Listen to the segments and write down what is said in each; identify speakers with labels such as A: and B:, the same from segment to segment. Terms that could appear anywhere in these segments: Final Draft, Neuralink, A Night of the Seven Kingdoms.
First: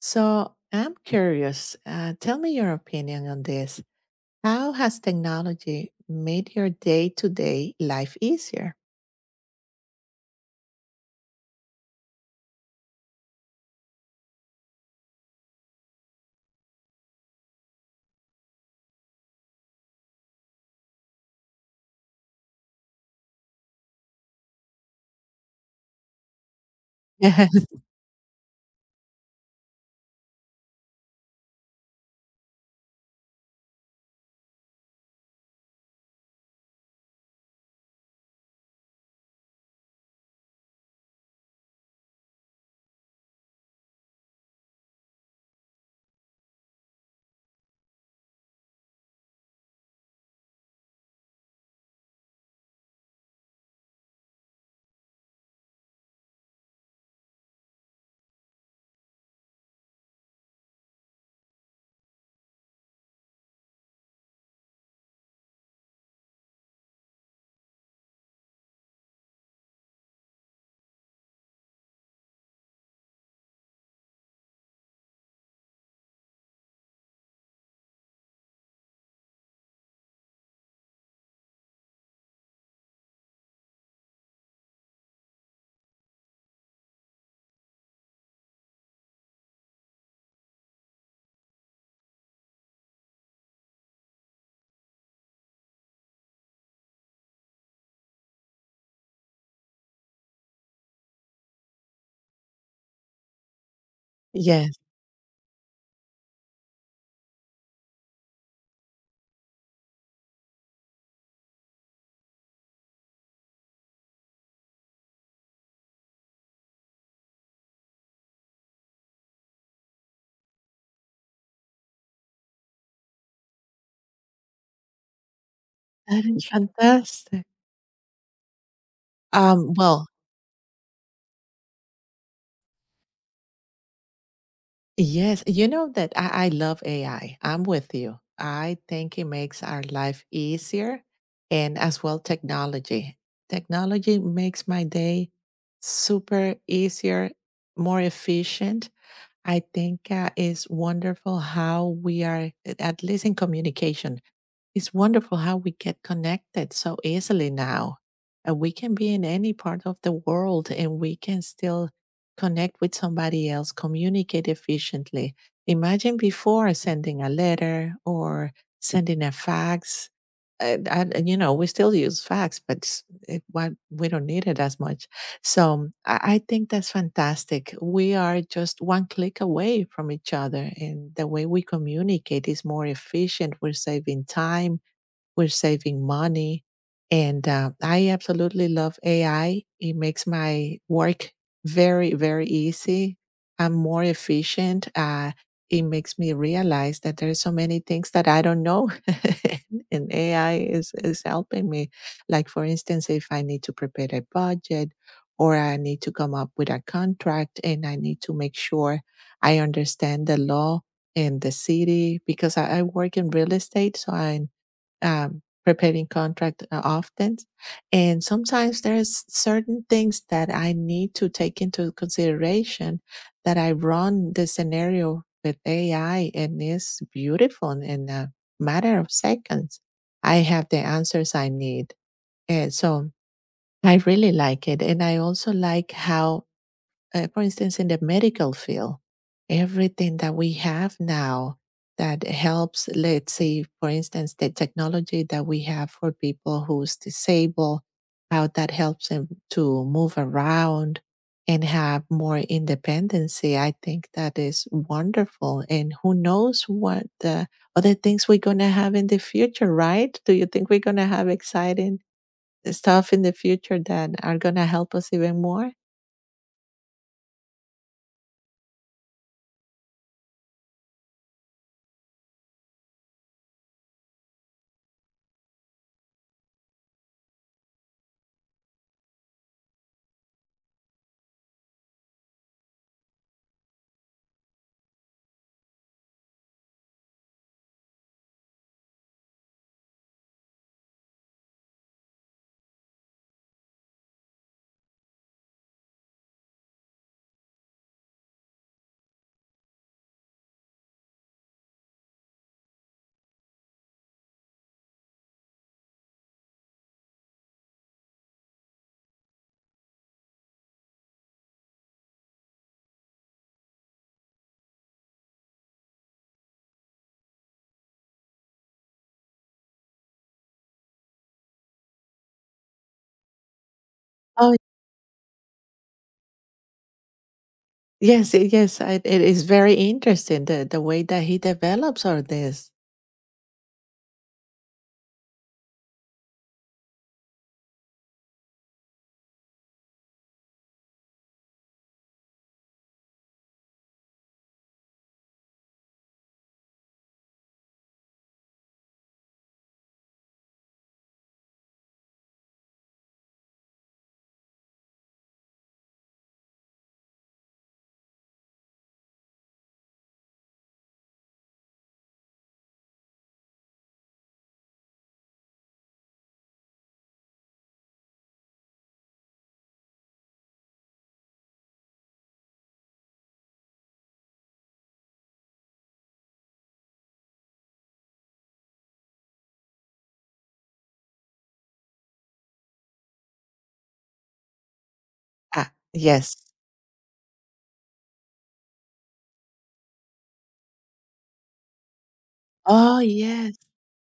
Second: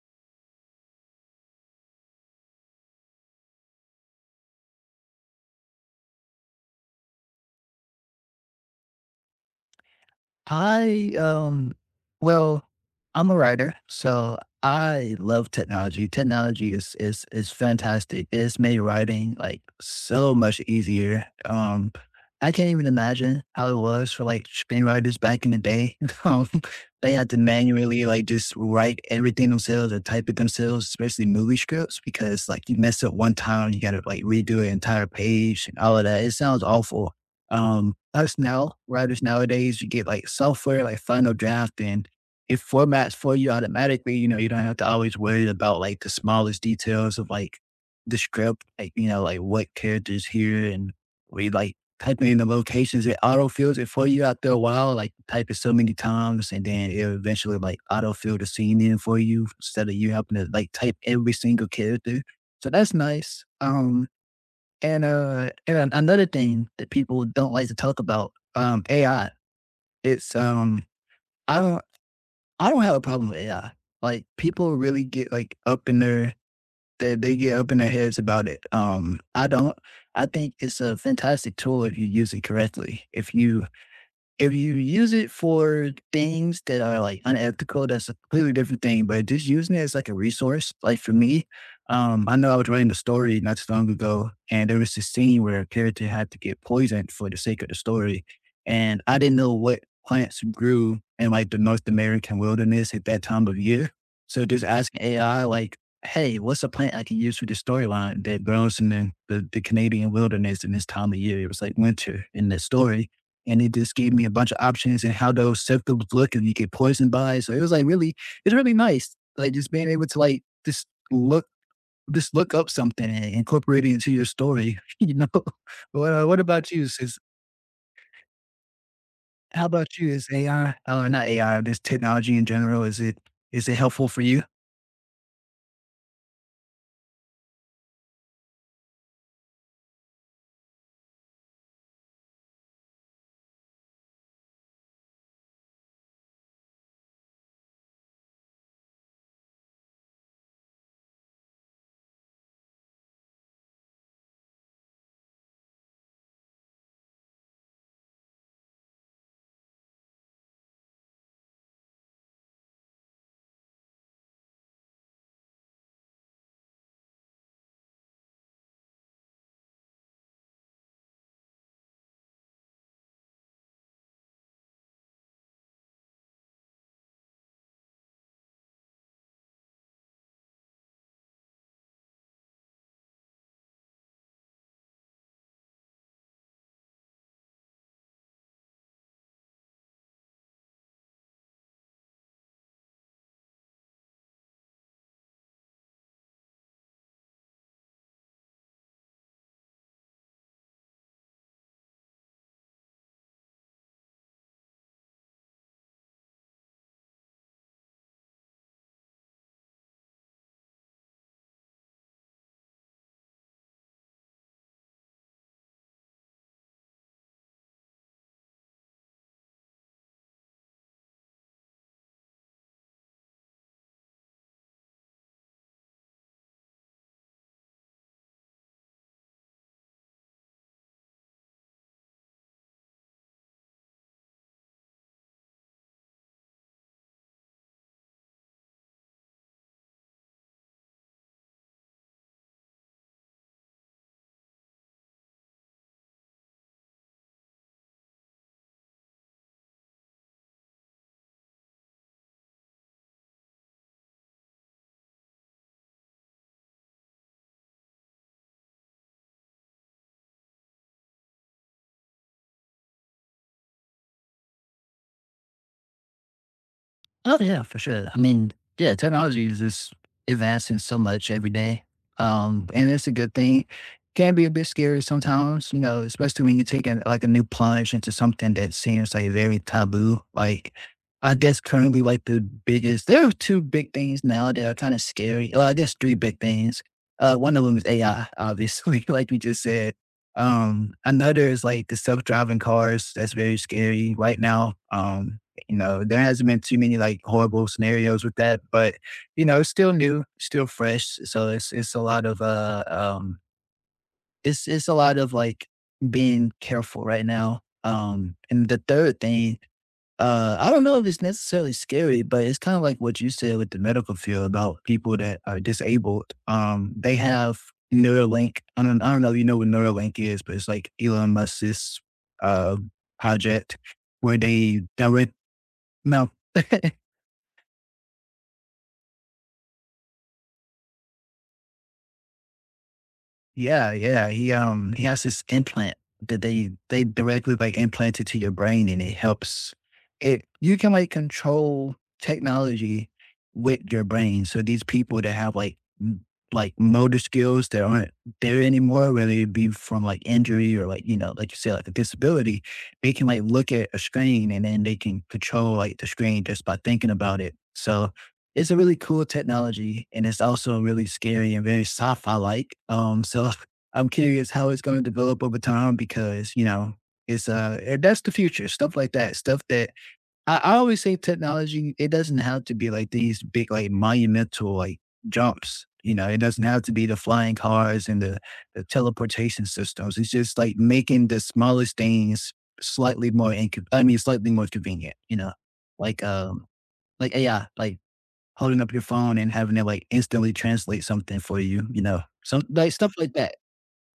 A: So I'm curious, tell me your opinion on this. How has technology made your day to day life easier?
B: I, um, well, I'm a writer, so I love technology. Technology is fantastic. It's made writing like so much easier. I can't even imagine how it was for like screenwriters back in the day. Um, they had to
A: Yes,
B: manually like just write everything themselves or type it themselves, especially movie scripts, because like you mess up one time, you gotta like redo an entire page and all of that. It sounds awful. Us now, writers nowadays, you get like software like Final Draft and it formats for you automatically. You know, you don't have to always worry about like the smallest details of like the script, like, you know, like what characters here and we like typing in the locations. It auto fills it for you after a while, like you type it so many times and then it eventually like auto autofill the scene in for you instead of you having to like type every single character. So that's nice. And another thing that people don't like to talk about, AI. It's I don't, I don't have a problem with AI. Like people really get like up in they get up in their heads about it. I don't. I think it's a fantastic tool if you use it correctly. If you use it for things that are like unethical, that's a completely different thing. But just using it as like a resource, like for me, I know I was writing a story not too long ago, and there was this scene where a character had to get poisoned for the sake of the story. And I didn't know what plants grew in like the North American wilderness at that time of year. So just
A: yes,
B: asking AI, like, hey, what's a plant I can use for the storyline that grows in the Canadian wilderness in this time of year? It was like winter in the story and it just gave me a bunch of options and how those symptoms look and you get poisoned by it. So it was like it's really nice. Like just being able to like just look up something and incorporate it into your story. You know,
A: that
B: what
A: is
B: about you? Is
A: fantastic.
B: how
A: Um,
B: about
A: well,
B: you? Is AI or not AI? This technology in general, is it helpful for you?
A: yes, you know that I love AI. I'm with you. I think it makes our life easier and as well technology. Technology makes my day super easier, more efficient. I think it's wonderful how we are, at least in communication, it's wonderful how we get connected so easily now. We can be in any part of the world and we can still connect with somebody else, communicate efficiently. Imagine before sending a letter or sending a fax. You know, we still use fax, but we don't need it as much, so I think that's fantastic. We are just one click away from each other, and the way we communicate is more efficient. We're saving time, we're saving money. And I absolutely love AI. It makes my work very, very easy. I'm more efficient. It makes me realize that there are so many things that I don't know. And AI is helping me. Like, for instance, if I need to prepare a budget or I need to come up with a contract and I need to make sure I understand the law in the city because I work in real estate. So I preparing contract often, and sometimes there's certain things that I need to take into consideration, that I run the scenario with AI and it's beautiful, and in a matter of seconds I have the answers I need. And so I really like it, and I also like how for instance, in the medical field, everything that we have now that helps, let's say, for instance, the technology that we have for people who's disabled, how that helps them to move around and have more independency. I think that is wonderful. And who knows what the other things we're going to have in the future, right? Do you think we're going to have exciting stuff in the future that are gonna help us even more?
B: Oh, yeah, for sure. I mean, yeah, technology is just advancing so much every day. And it's a good thing. Can be a bit scary sometimes, you know, especially when you take like a new plunge into something that seems like very taboo. Like, I guess currently, like the biggest, there are two big things now that are kind of scary. Well, I guess three big things. One of them is AI, obviously, like we just said. Another is like the self-driving cars. That's very scary right now. You know, there hasn't been too many like horrible scenarios with that, but you know, it's still new, still fresh. So it's a lot of it's a lot of like being careful right now. And the third thing, I don't know if it's necessarily scary, but it's kind of like what you said with the medical field about people that are disabled. Um, they have Neuralink. I don't know if you know what Neuralink is, but it's like Elon Musk's uh project where
A: Oh,
B: they direct now.
A: yes, yes, I, it is very interesting the way that he develops all this.
B: Yeah, yeah. He has this implant that they directly like implant it to your brain and it helps it you can like control technology with your brain. So these people that have like motor skills that aren't there anymore, whether it be from like injury or like, you know, like you say, like a disability, they can like look at a screen and then they can control like the screen just by thinking about it. So it's a really cool technology and it's also really scary and very sci-fi like. So I'm curious how it's going to develop over time because you know it's and that's the future stuff, like that stuff that I always say technology, it doesn't have to be like these big like monumental like jumps. You know, it doesn't have to be the flying cars and the teleportation systems. It's just like making the smallest things slightly more, inco- I mean, slightly more convenient. You know,
A: Ah,
B: like
A: yes.
B: um, like AI, like holding up your phone and having it like instantly translate something for you, you know, some like
A: Oh,
B: stuff like that.
A: yes.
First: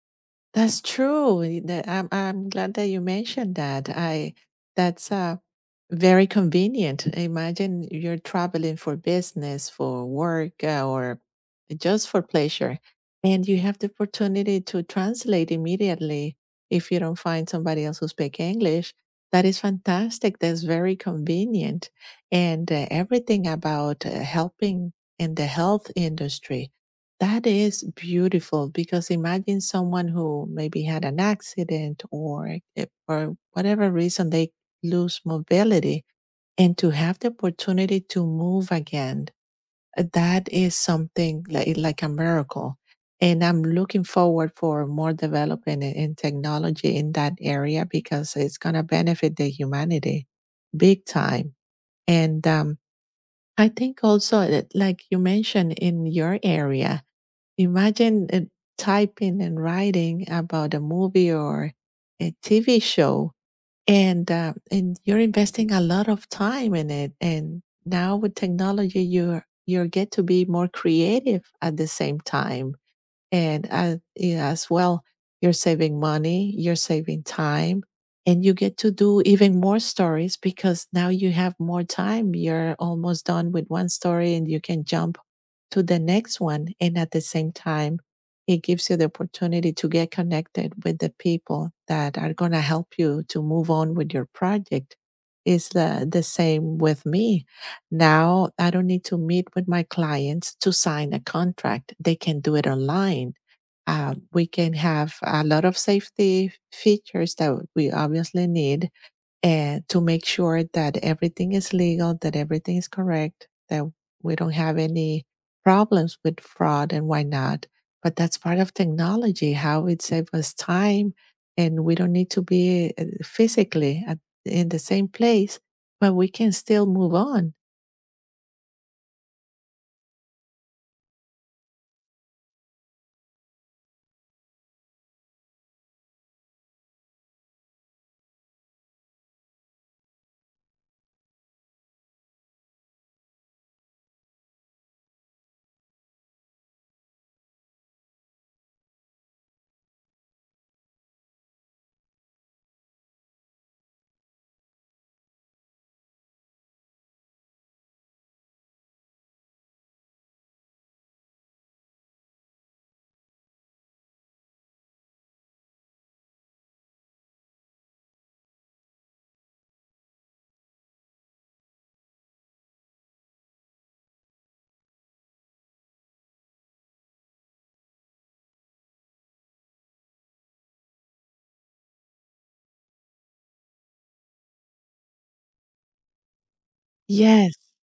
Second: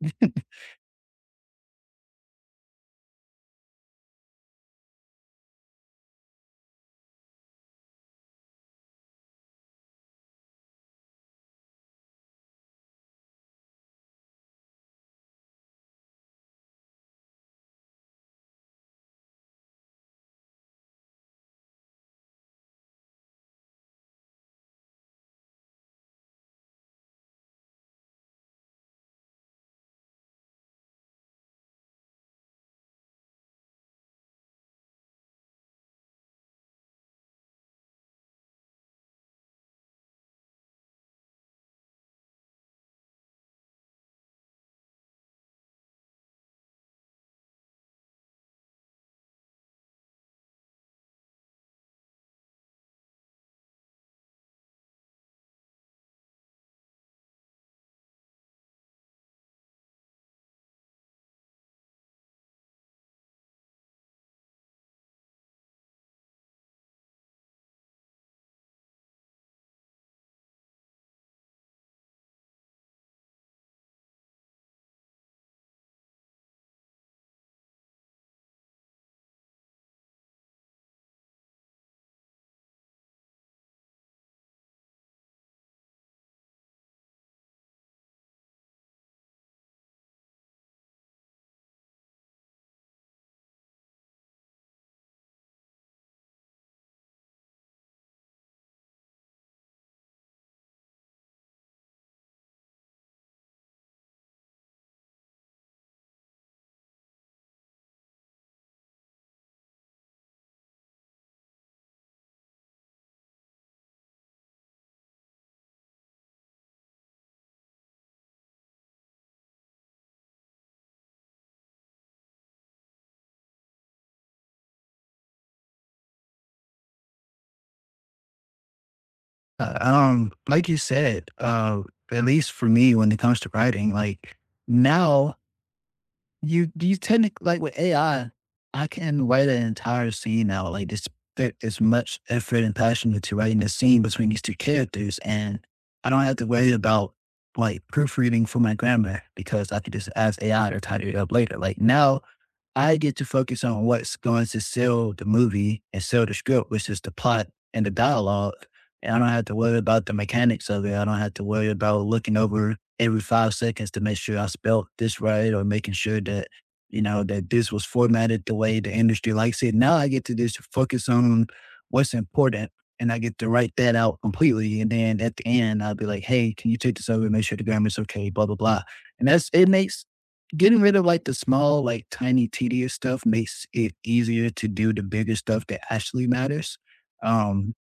A: That's true. That I'm glad that you mentioned that. I, that's very convenient. Imagine you're traveling for business, for work, or just for pleasure, and you have the opportunity to translate immediately if you don't find somebody else who speaks English. That is fantastic. That's very convenient, and everything about helping in the health industry, that is beautiful because imagine someone who maybe had an accident or for whatever reason they lose mobility and to have the opportunity to move again. That is something like, like a miracle. And I'm looking forward for more development in technology in that area because it's going to benefit the humanity big time. And I think also that, like you mentioned in your area, imagine typing and writing about a movie or a TV show, and you're investing a lot of time in it. And now with technology, you get to be more creative at the same time. And yeah, as well, you're saving money, you're saving time, and you get to do even more stories because now you have more time. You're almost done with one story and you can jump to the next one. And at the same time, it gives you the opportunity to get connected with the people that are going to help you to move on with your project. It's the same with me. Now I don't need to meet with my clients to sign a contract. They can do it online. We can have a lot of safety features that we obviously need, and to make sure that everything is legal, that everything is correct, that we don't have any problems with fraud and why not. But that's part of technology, how it saves us time and we don't need to be physically at, in the same place, but we can still move on.
B: Like you said, at least for me, when it comes to writing, like now you technically like with AI, I can write an entire scene now. Like this, there is much effort and passion into writing the scene between these two characters, and I don't have to worry about like proofreading for my grammar because I could just ask AI to tidy it up later. Like now, I get to focus on what's going to sell the movie and sell the script, which is the plot and the dialogue. And I don't have to worry about the mechanics of it. I don't have to worry about looking over every five seconds to make sure I spelled this right or making sure that, you know, that this was formatted the way the industry likes it. Now I get to just focus on what's important and I get to write that out completely. And then at the end, I'll be like, hey, can you take this over and make sure the grammar's okay, blah, blah, blah. And that's, it makes getting rid of like the small, like tiny, tedious stuff makes it easier to do the bigger stuff that actually matters.
A: Yes.
B: Um,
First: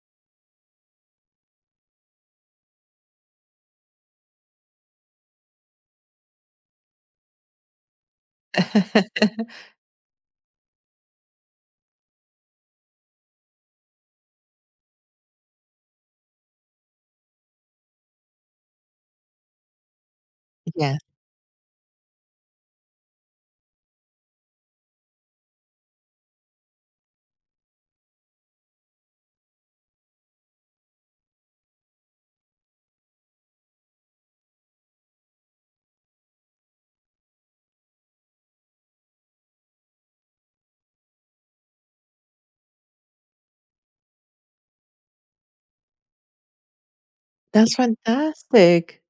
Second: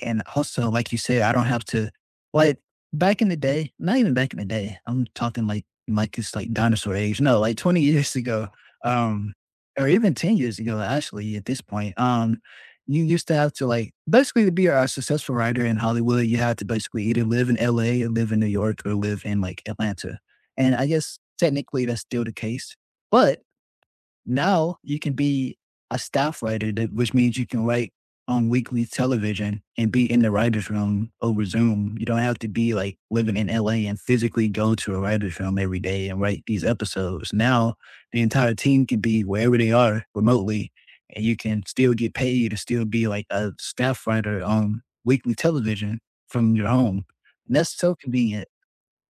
B: and also, like you said, I don't have to like back in the day, not even back in the day. I'm talking like it's like dinosaur age. No, like 20 years ago, um, or even 10 years ago, actually, at this point. You used to have to like basically to be a successful writer in Hollywood, you had to basically either live in LA or live in New York or live in like Atlanta. And I
A: Yes,
B: guess technically that's still the case. But now you can be a staff which means you can write on weekly television and be in the writer's room over Zoom. You don't have to be like living in LA and physically go to a writer's room every day and write these episodes. Now the entire team can be wherever they are remotely and you can still get paid to still be like a staff writer on weekly television from your home. And
A: that's
B: that's so convenient.
A: fantastic.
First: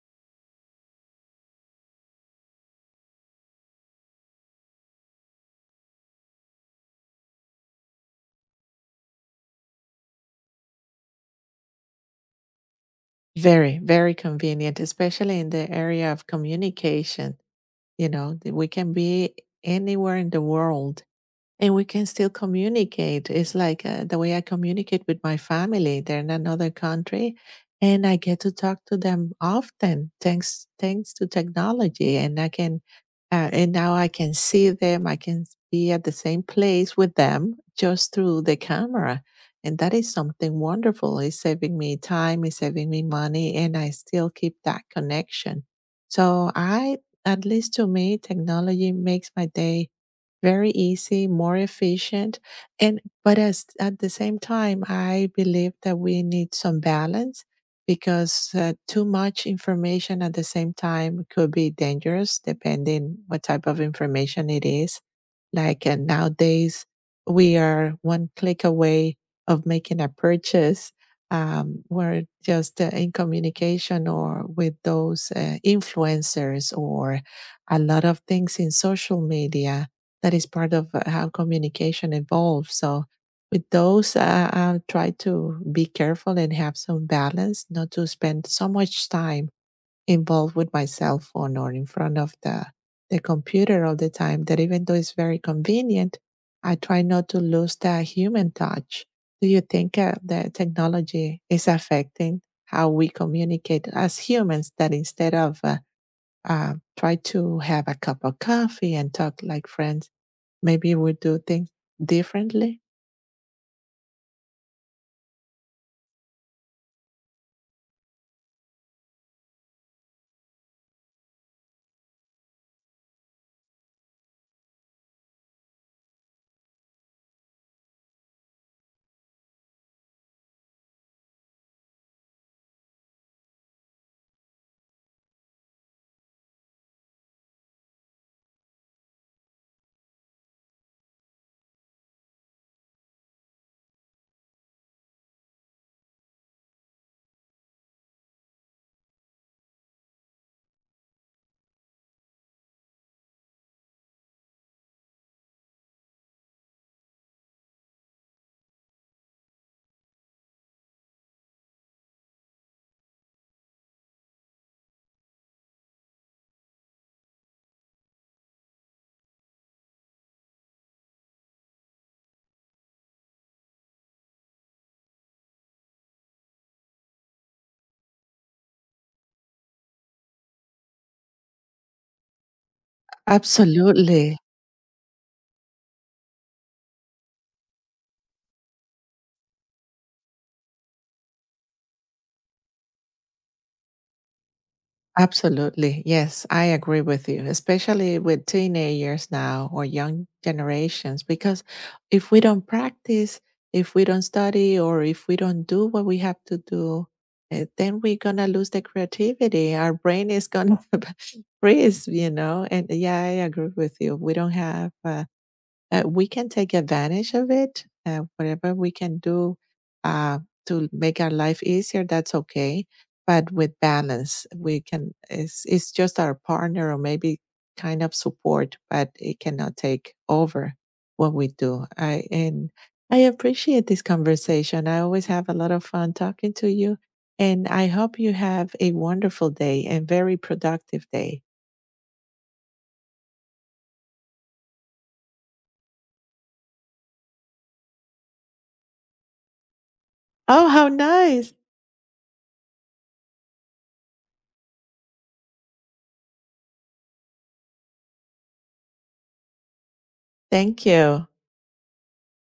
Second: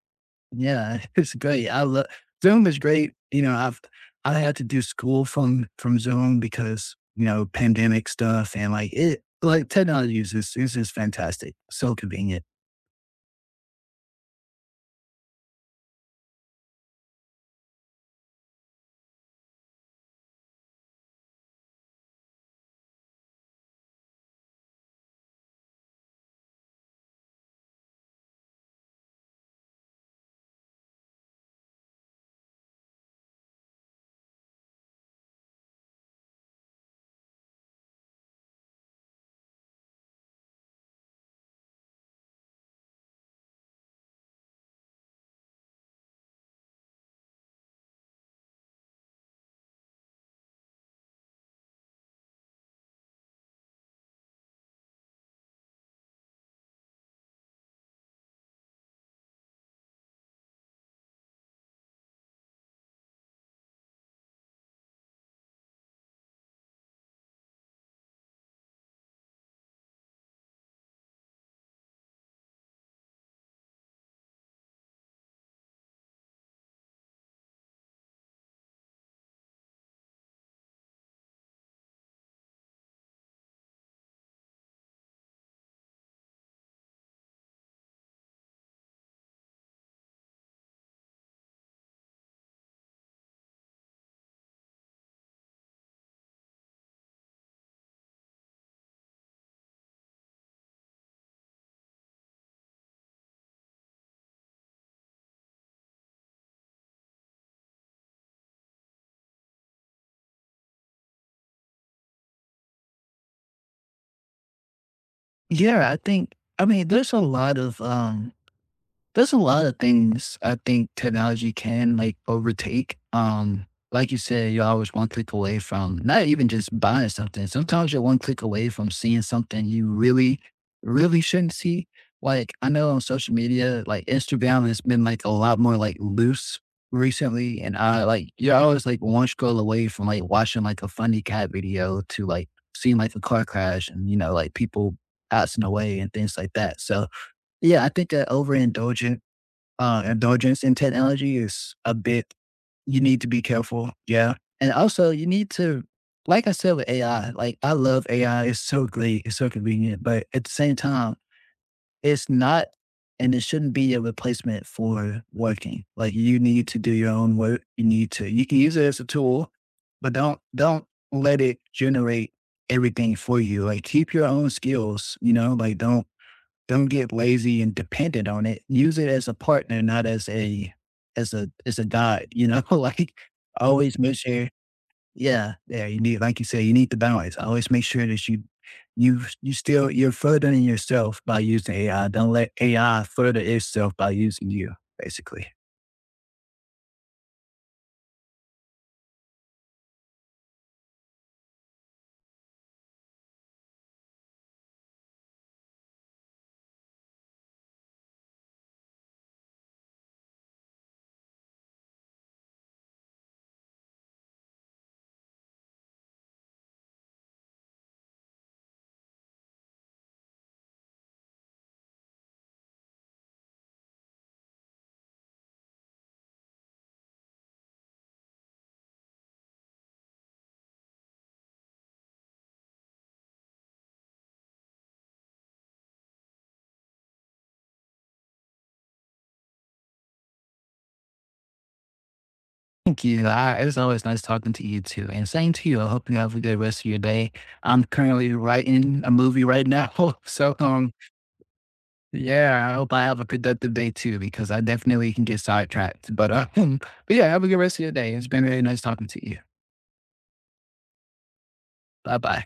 B: Yeah, it's great. I love Zoom is great. You know, I had to do school from Zoom because, you know, pandemic stuff and like it like technology is just fantastic. So convenient.
A: Very, very convenient, especially in the area of communication, you know, that we can be anywhere in the world, and we can still communicate. It's like the way I communicate with my family. They're in another country, and I get to talk to them often, thanks to technology. And I can, and now I can see them. I can be at the same place with them just through the camera, and that is something wonderful. It's saving me time. It's saving me money, and I still keep that connection. So I, at least to me, technology makes my day very easy, more efficient. And but as at the same time, I believe that we need some balance because too much information at the same time could be dangerous depending what type of information it is. Like nowadays, we are one click away of making a purchase. We're just in communication or with those influencers or a lot of things in social media that is part of how communication evolves. So with those, I'll try to be careful and have some balance, not to spend so much time involved with my cell phone or in front of the computer all the time. That even though it's very convenient, I try not to lose that human touch. Do you think that technology is affecting how we communicate as humans? That instead of try to have a cup of coffee and talk like friends, maybe we do things differently.
B: Yeah, I think I mean there's a lot of um there's a lot of things I think technology can, like, overtake. Like you said, you're always one click away from not even just buying something. Sometimes you're one click away from seeing something you really shouldn't see. Like, I know on social media, like, Instagram has been, like, a lot more, like, loose recently, and I like you're always, like, one scroll away from, like, watching, like, a funny cat video to, like, seeing, like, a car crash and, you know, like, people passing away and things like that. So, yeah, I think that overindulgent indulgence in technology is a bit, you need to be careful. Yeah. And also, you need to, like I said with AI, like I love AI. It's so great. It's so convenient. But at the same time, it's not, and it shouldn't be a replacement for working. Like you need to do your own work. You can use it as a tool, but don't let it generate everything for you. Like keep your own skills, you know, like don't get lazy and dependent on it. Use it as a partner, not as a as a as a guide, you know, like always make
A: Absolutely.
B: sure yeah, yeah, you need, like you said, you need the balance. Always make sure that you still you're furthering yourself by using AI. Don't let AI further itself by using you, basically.
A: Absolutely. Yes, I agree with you, especially with teenagers now or young generations, because if we don't practice, if we don't study, or if we don't do what we have to do, then we're going to lose the creativity. Our brain is going to freeze, you know? And yeah, I agree with you. We don't have we can take advantage of it. Whatever we can do uh, to make our life easier, that's okay. But with balance, we can. It's just our partner or maybe kind of support, but it cannot take over what we do. I and I appreciate this conversation. I always have a lot of fun talking to you. And I hope you have a wonderful day and very productive day.
B: Thank you. It was always nice talking to you too. And same to you. I hope you have a good rest of your day. I'm currently writing a movie right now. So
A: Oh, how
B: um
A: nice.
B: Yeah, I hope I have a productive day too because I definitely can get sidetracked. But, but yeah, have a good rest of your day. It's been really nice talking to you.
A: Thank you.
B: Bye bye.